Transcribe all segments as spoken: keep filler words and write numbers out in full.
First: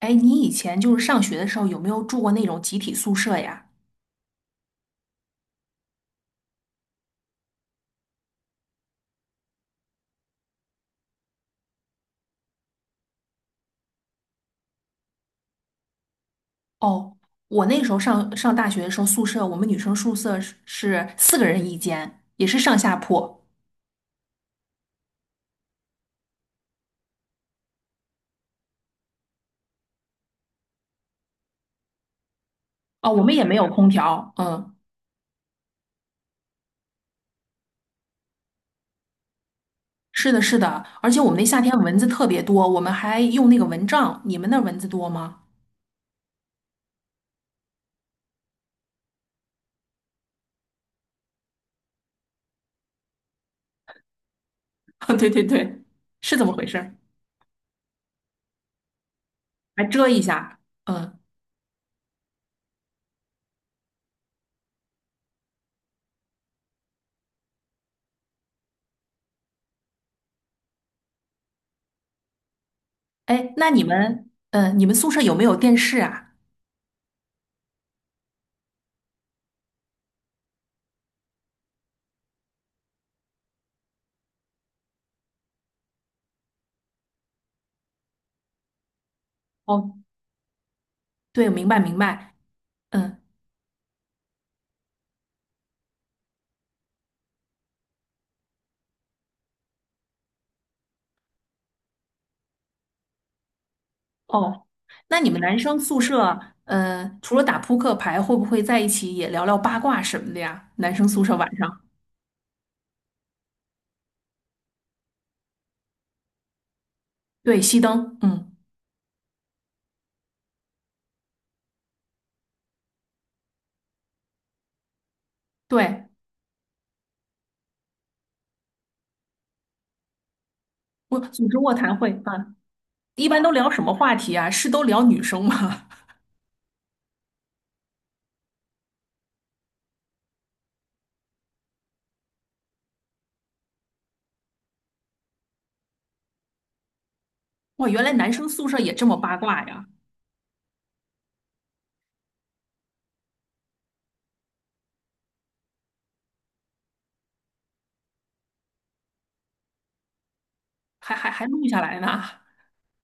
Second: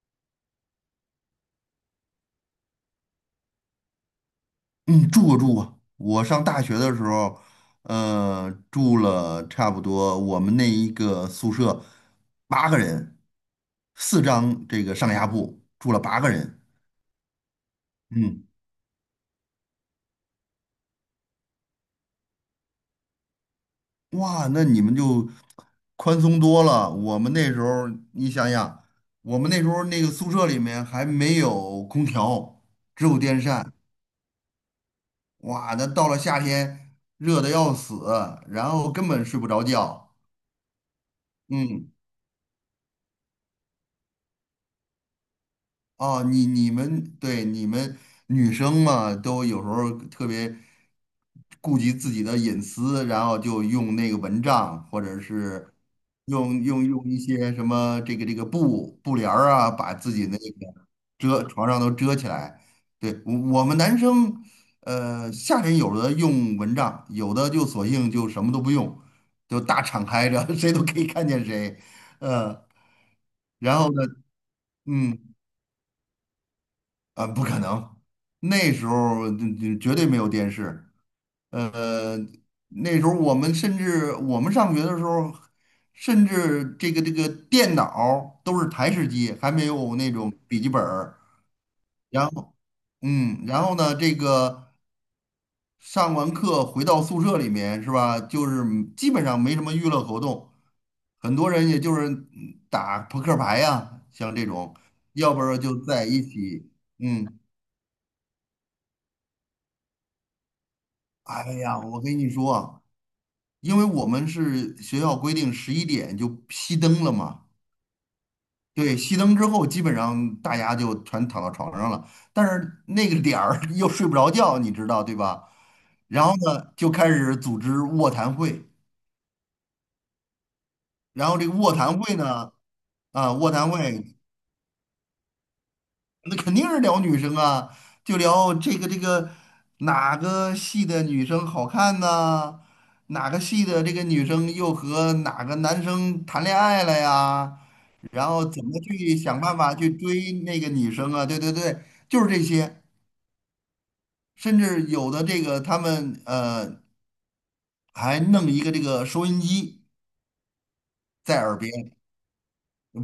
哎，你以前就是上学的时候有没有住过那种集体宿舍呀？嗯，住过住过。我上大学的时候，呃，住了差不多我们那一个宿舍八个人，四张这个上下铺，住了八个人。哦，我那时候上嗯，上大学的时候，宿舍我们女生宿舍是是四个人一间，也是上下铺。哇，那你们就宽松多了。我们那时候，你想想，我们那时候那个宿舍里面还没有空调，只哦，有我们电也没有扇。空调。嗯，哇，那到了夏天，热的要死，然后根本睡不着觉。是的，是的，而且我们那夏天嗯。蚊子特别多，我们还用那个蚊帐。你们那儿蚊子多吗？哦，你你们对你们女生嘛，都有时候特别顾及自己的隐私，然后就用那个蚊帐，或 者对对是对，是怎么用回用事用一些什么这个这个布布帘儿啊，还把遮自一己那个下。嗯，遮床上都遮起来。对，我我们男生，呃，夏天有的用蚊帐，有的就索性就什么都不用，就大敞开着，谁都可以看见谁。嗯，哎，那然你后呢，们，嗯，你们宿嗯。舍有没有电视啊？啊，不可能，那时候嗯嗯绝对没有电视。呃，那时候我们甚至我们上学的时候，甚至这个这个电脑儿都是台式机，还没有哦，那种笔记本儿。对，明白明然白。后，嗯。嗯，然后呢，这个上完课回到宿舍里面是吧？就是基本上没什么娱乐活动，很多人也就是嗯打扑克牌呀、像这哦，种，那你要们不男然就生宿在一舍，起，呃，除嗯。了打扑克牌，会不会在一起也聊聊八卦什么的呀？男生宿舍哎晚上，呀，我跟你说啊，因为我们是学校规定十一点就熄灯了嘛，对，熄灯，嗯，对，熄灯之后基本上大家就全躺到床上了，但是那个点儿 又睡不着觉，你知道对吧？对，然后呢，就开始组织卧谈会，我然后这组个织卧卧谈谈会会呢，啊，一啊，般都卧聊谈什么会话题啊？是都聊女生吗？那肯定是聊女生啊，就聊这个这个哪个系的女生好看呐、哪个系的这个女生又和哪个男生谈恋爱了呀？哇，原来然男后生怎宿么舍也这去么八想办卦法呀，去追那个女生啊？对对对，就是这些。甚至有的这个他们呃还弄一个这个收音机还还在还耳录边，下来呢。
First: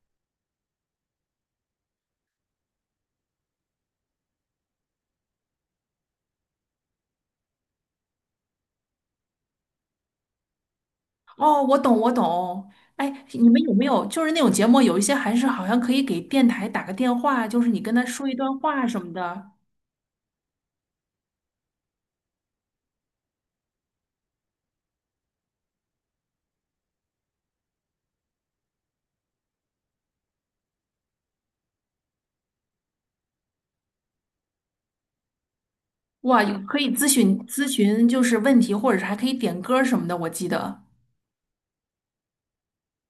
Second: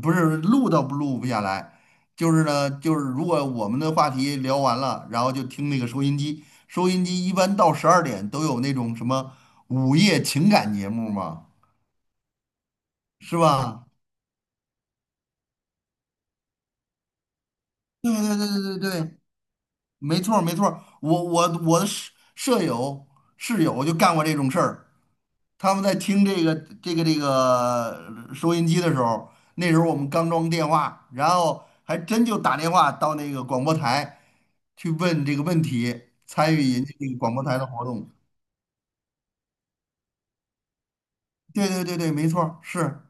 不是录都不录不下来，就是呢，就是如果我们的话题聊完了，然后就听那个收音机。收音机一般到十二点都有那种什么午夜情感节目嘛，哦，我懂，我懂。哎，是你们有没吧？有就是那种节目，有一些还是好像可以给电台打个电话，就是你跟他对说一对段对对话对什么对，的，没错儿没错儿。我我我的舍舍友室友就干过这种事儿。他们在听这个这个这个呃收音机的时候，那时候我们刚装电话，然后还真就打电话到那个广播台去问这个问题，哇，参有与可人以家这咨个广询播台的咨活询，动。就是问题，或者是还可以点歌什么的。我记得，对对对对，没错儿是。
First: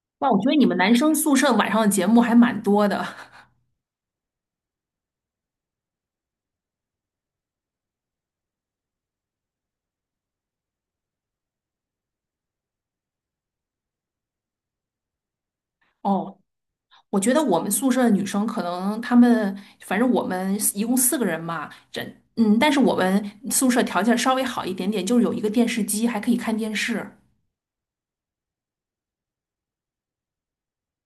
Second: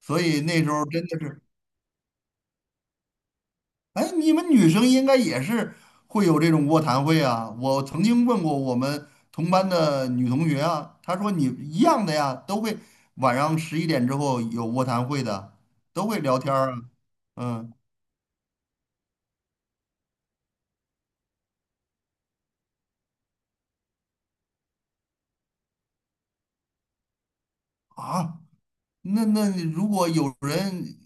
所哇，我以觉得那你时们候男真生的宿是，舍晚上的节目还蛮多的。哎，你们女生应该也是会有这种卧谈会啊。我曾经问过我们同班的女同学啊，她说你一样的呀，都会晚上十一点之后有卧谈会的，都会哦，聊天儿啊，我觉得我们嗯。宿舍的女生可能她们，反正我们一共四个人嘛，这嗯，但是我们宿舍条件稍微好一点点，就是有一个电视机，还可以看电视。啊，那那如果有人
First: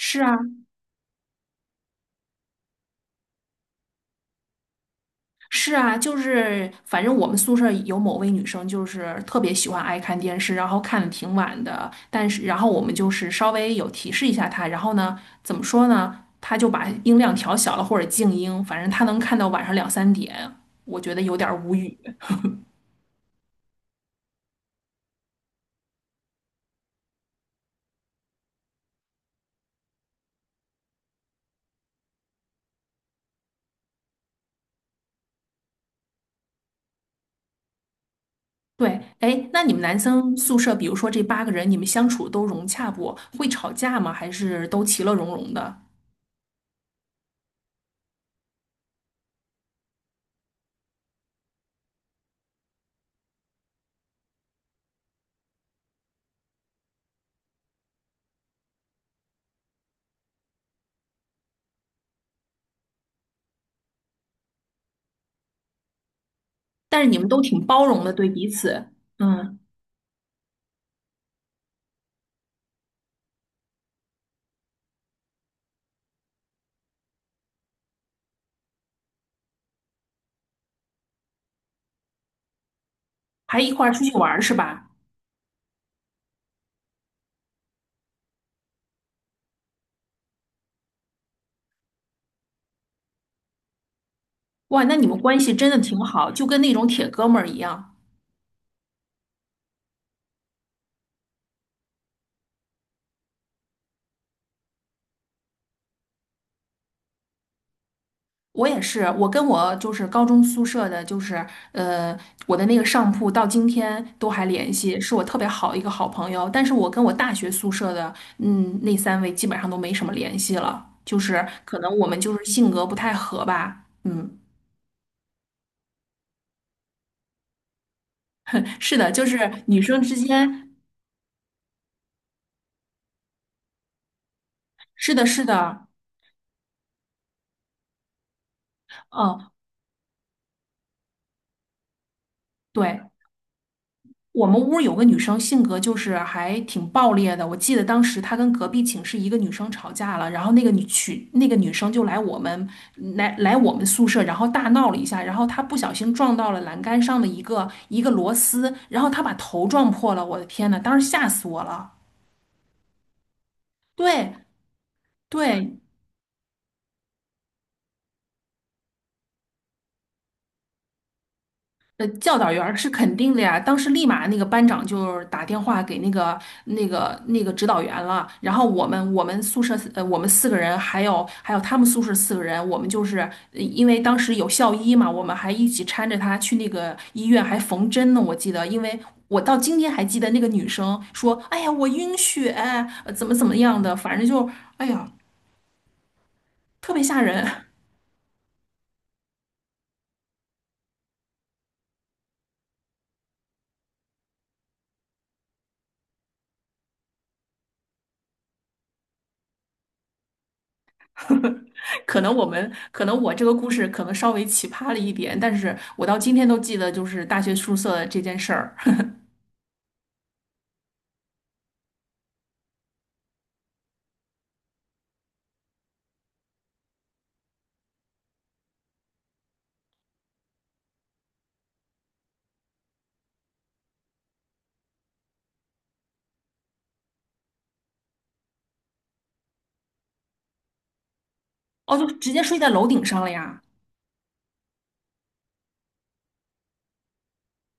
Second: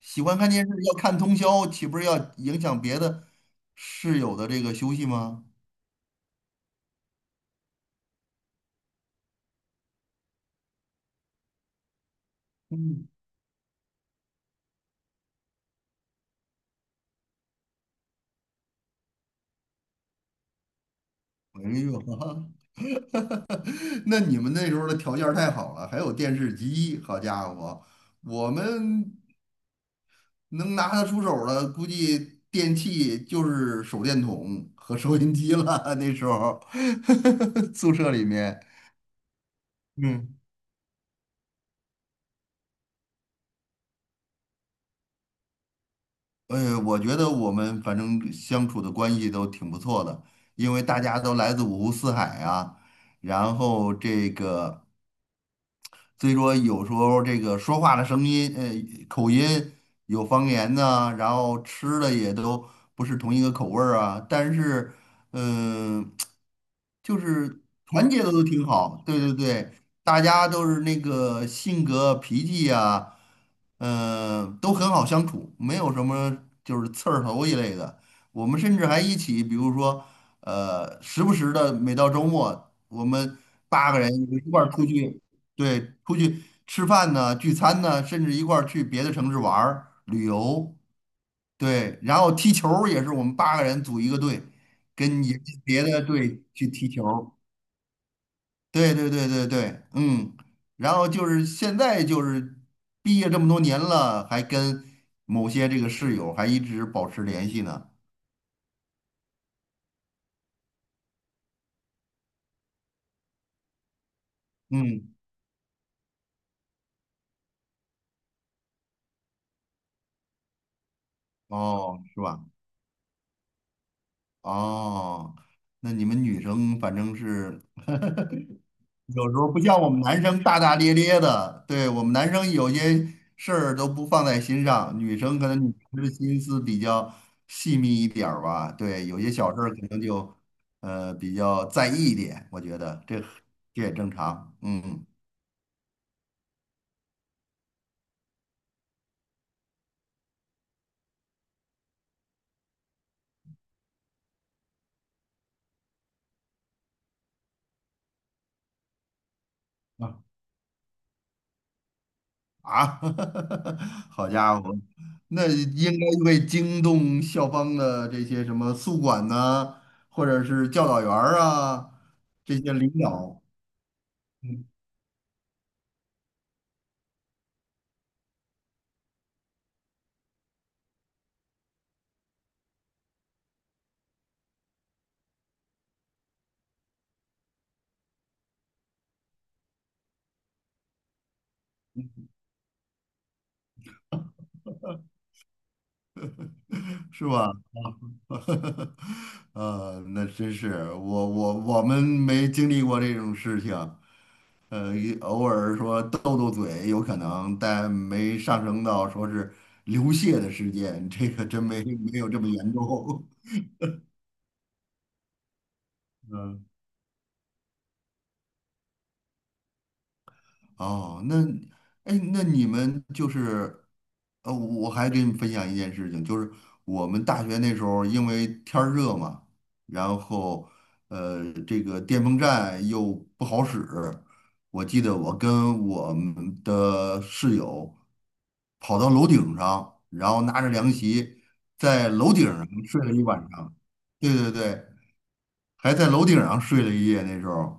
喜啊，欢看电视要看通宵，岂不是要影响别的室友的这个休息吗？是啊，就是反正我们宿舍有某位女生，就是特别喜欢爱看电视，然后看的挺晚的。但是，然后我们嗯，就是稍微有提示一下她，然后呢，怎么说呢？她就把音量调小了或者静音，反正她能看到晚上两三点，我觉得有点儿哎无呦，语。那你们那时候的条件儿太好了，还有电视机，好家伙，我们能拿得出手的，估计电器就是手电筒和收音机了。那时候 宿舍里面，对，哎，那你们男生嗯。宿舍，比如说这八个人，你们相处都融洽不？会吵架吗？还是都其乐融融的？呃，我觉得我们反正相处的关系都挺不错的，因为大家都来自五湖四海啊，然后这个。所以说有时候这个说话的声音，呃，口音有方言呐、然后吃的也都不是同一个口味儿啊。但是，嗯、但是你就们都是挺包容团的，结对的都彼挺此，好，对对嗯，对，大家都是那个性格脾气呀、嗯、都很好相处，没有什么就是刺儿头一类的。我们甚至还一起，比如说，呃，时不时的每到周末，我们还一块八儿个出去人玩一儿是块儿出吧？去。对，出去吃饭呢、聚餐呢，甚至一块儿去别的城市玩儿、旅游。对，然后踢球儿也是我们八个人组一个队，哇，那你们跟也关跟系真的别挺的好，队就跟去那种踢球铁哥儿。们儿一样。对对对对对，嗯。然后就是现在就是毕业这么多年了，还跟某些这个室友还一直保持联系呢。我也是，我跟我就是高中宿舍的，就是呃，我的那个上铺到今天都还联系，嗯，是我特别好的一个好朋友。但是我跟我大学宿舍的，嗯，那三位基本上都没什么联系了，就是可能哦，我们是就吧？是性格不太合吧。嗯，哦，那你们女生反正是 是的，就有时是候不像女我们生之男生大间，大咧咧的，对，我们男生有些事儿都不放在心上，是女的，生是可能女的，生的心思比较细密一点儿吧，对，有些嗯，小事儿可能就呃比较在意一点，我觉得对。这这也正我常，们屋儿有个嗯女生，性格就是还挺暴烈的。我记得当时她跟隔壁寝室一个女生吵架了，然后那个女去那个女生就来我们来来我们宿舍，然后大闹了一下，然后她不小心撞到了栏杆上的一个一个螺丝，然后她把头撞破啊了。我的天呐，当时吓死我了！啊，好对家伙，那对，应该会惊动校方的这些什么宿管呐、或者是教导员儿啊呃，教导这员些儿是领肯定的导，呀。当时立马那个班 长就是打电话给那个那个那个指导员了。然后我们我们宿舍呃我们四个人，还有还有他们宿舍四个人，我们就是呃因为当时有校医嘛，我们还一起搀着他去那个医院还缝针呢。我记得，因为我到今天还记得那个女生说：“哎呀，我晕血，呃怎么怎么样的，反正就哎呀，特别吓是人。” 吧？啊，那真是我我我们没经历过这种事情，呃，也偶尔说斗斗嘴有可能，但没上升到说是流血的事件，这个真 没没可有能这我么们，严可能重。我这个故事可能稍微奇葩了一点，但是我到 今天都嗯记得就是大学宿舍这件事儿。哦，那，哎，那你们就是，呃，我还给你分享一件事情，就是我们大学那时候因为天儿热嘛，然后，呃，这个电风扇又不好使，我记得我跟我们的室友跑到楼顶上，然后拿着凉席哦，就在直楼接顶睡上在楼顶睡了上一了晚呀！上，对对对，还在楼顶上睡了一夜，那时候，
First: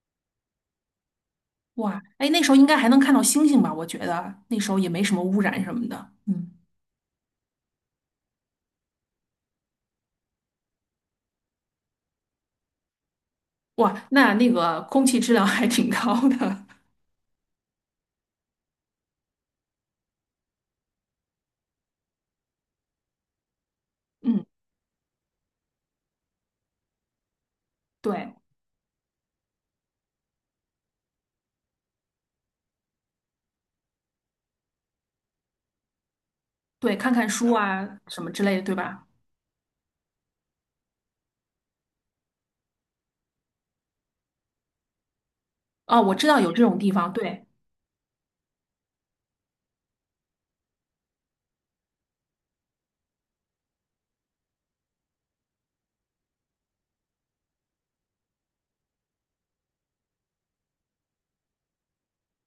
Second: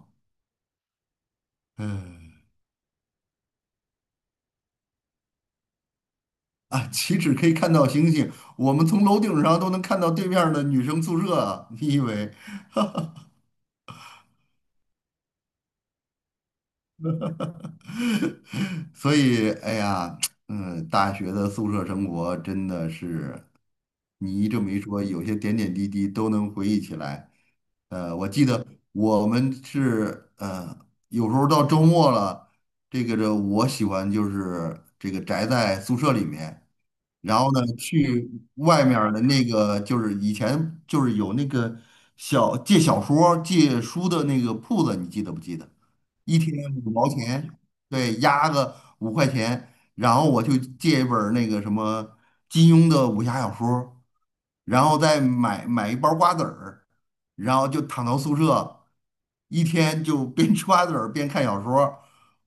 哇，哎，那唉时候应该还能看到星星吧？我觉得那时候也没什么污染什么的。嗯，啊，岂止可以看到星星，我们从楼顶上都能看到对面儿的女生宿舍啊！你以为？哇，那那个空气质量还挺高的。所以，哎呀，嗯，大学的宿舍生活真的是。嗯，你这么一说，有些点点滴滴都能回忆起来。呃，我对记得我们是呃，有时候到周末了，这个这我喜欢就是这个宅在宿舍里面，对，看看然后书呢啊什么去之类的，对外面吧？儿的那个就是以前就是有那个小借小说儿借书的那个铺子，你记得不记得？哦，我知一道有天这种地五毛方，对。钱，对，押个五块钱，然后我就借一本儿那个什么金庸的武侠小说儿。然后再买买一包瓜子儿，然后就躺到宿舍，一天就边吃瓜子儿边看小说儿。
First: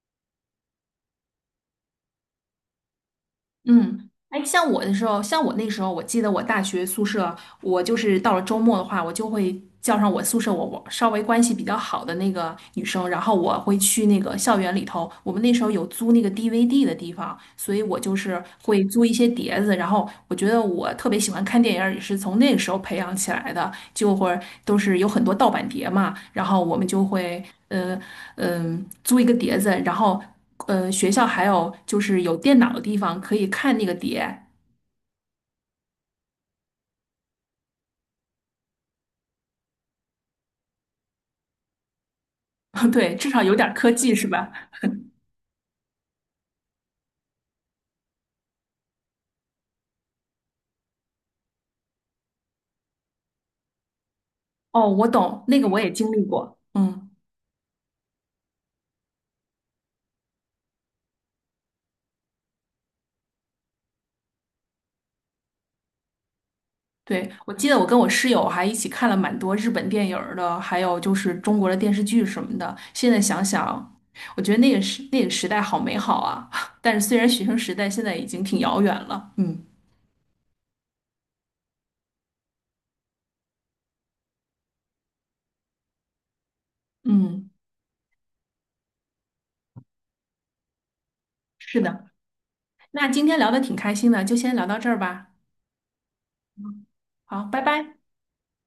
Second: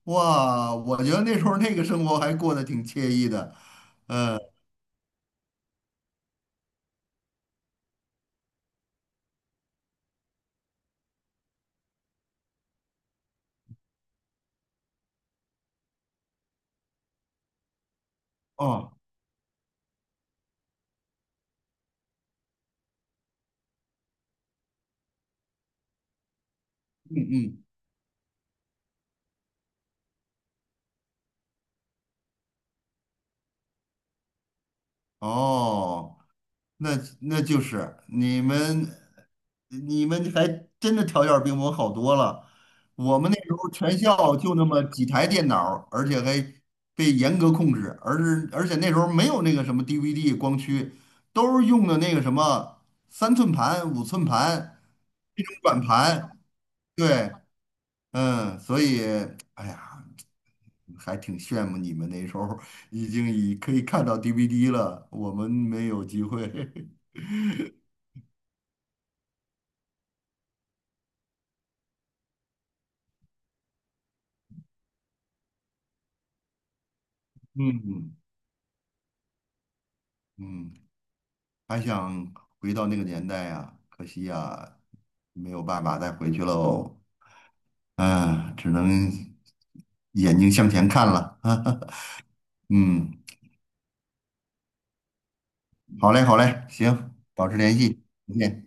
哇，我觉得那时候那个生活还过得挺惬意的。嗯，哎，像我的时候，像我那时候，我记得我大学宿舍，我就是到了周末的话，我就会叫上我宿舍我我稍微关系比较好的那个女生，然后我会去那个校园里头，我们那时候有租那个 D V D 的地方，所以我就是会哦，租一些碟子，然后我觉得我特别喜欢看电影儿，也是从那个时候培养起来的，就会都是有很多盗版碟嘛，然后我们就嗯会嗯，呃嗯、租一个碟子，然后。呃，学校还有就是有电脑的地方可以看那个碟，哦，那那就是你们，你们还真的条件儿比我们好多了。对，我至们那少时有点候儿科全技是校吧？就那么几台电脑儿而且还被严格控制，而是而且那时候没有那个什么 D V D 光驱，都是用的那个什么三寸盘、五寸盘哦，我那懂，种那个我软也经历盘。过。嗯，对，嗯，所以哎呀，还挺羡慕你们那时候已经已可以看到 D V D 了，我们没有机会。对，我记得我跟我室友还一起看了蛮多日本电影儿的，还有就是中国的电视剧什么的。现在想想，我觉得那个时那个时代好美好啊！但是虽然学生 时代现在嗯。已经挺遥远了，嗯嗯，还想回到那个年代呀，可惜呀，没有办法再回去喽。嗯，啊，只能眼睛向前看了。是 的。那嗯，今天聊的挺开心的，就先聊到这儿吧。好嘞，好嘞，行，好，保持拜联拜。系，再见。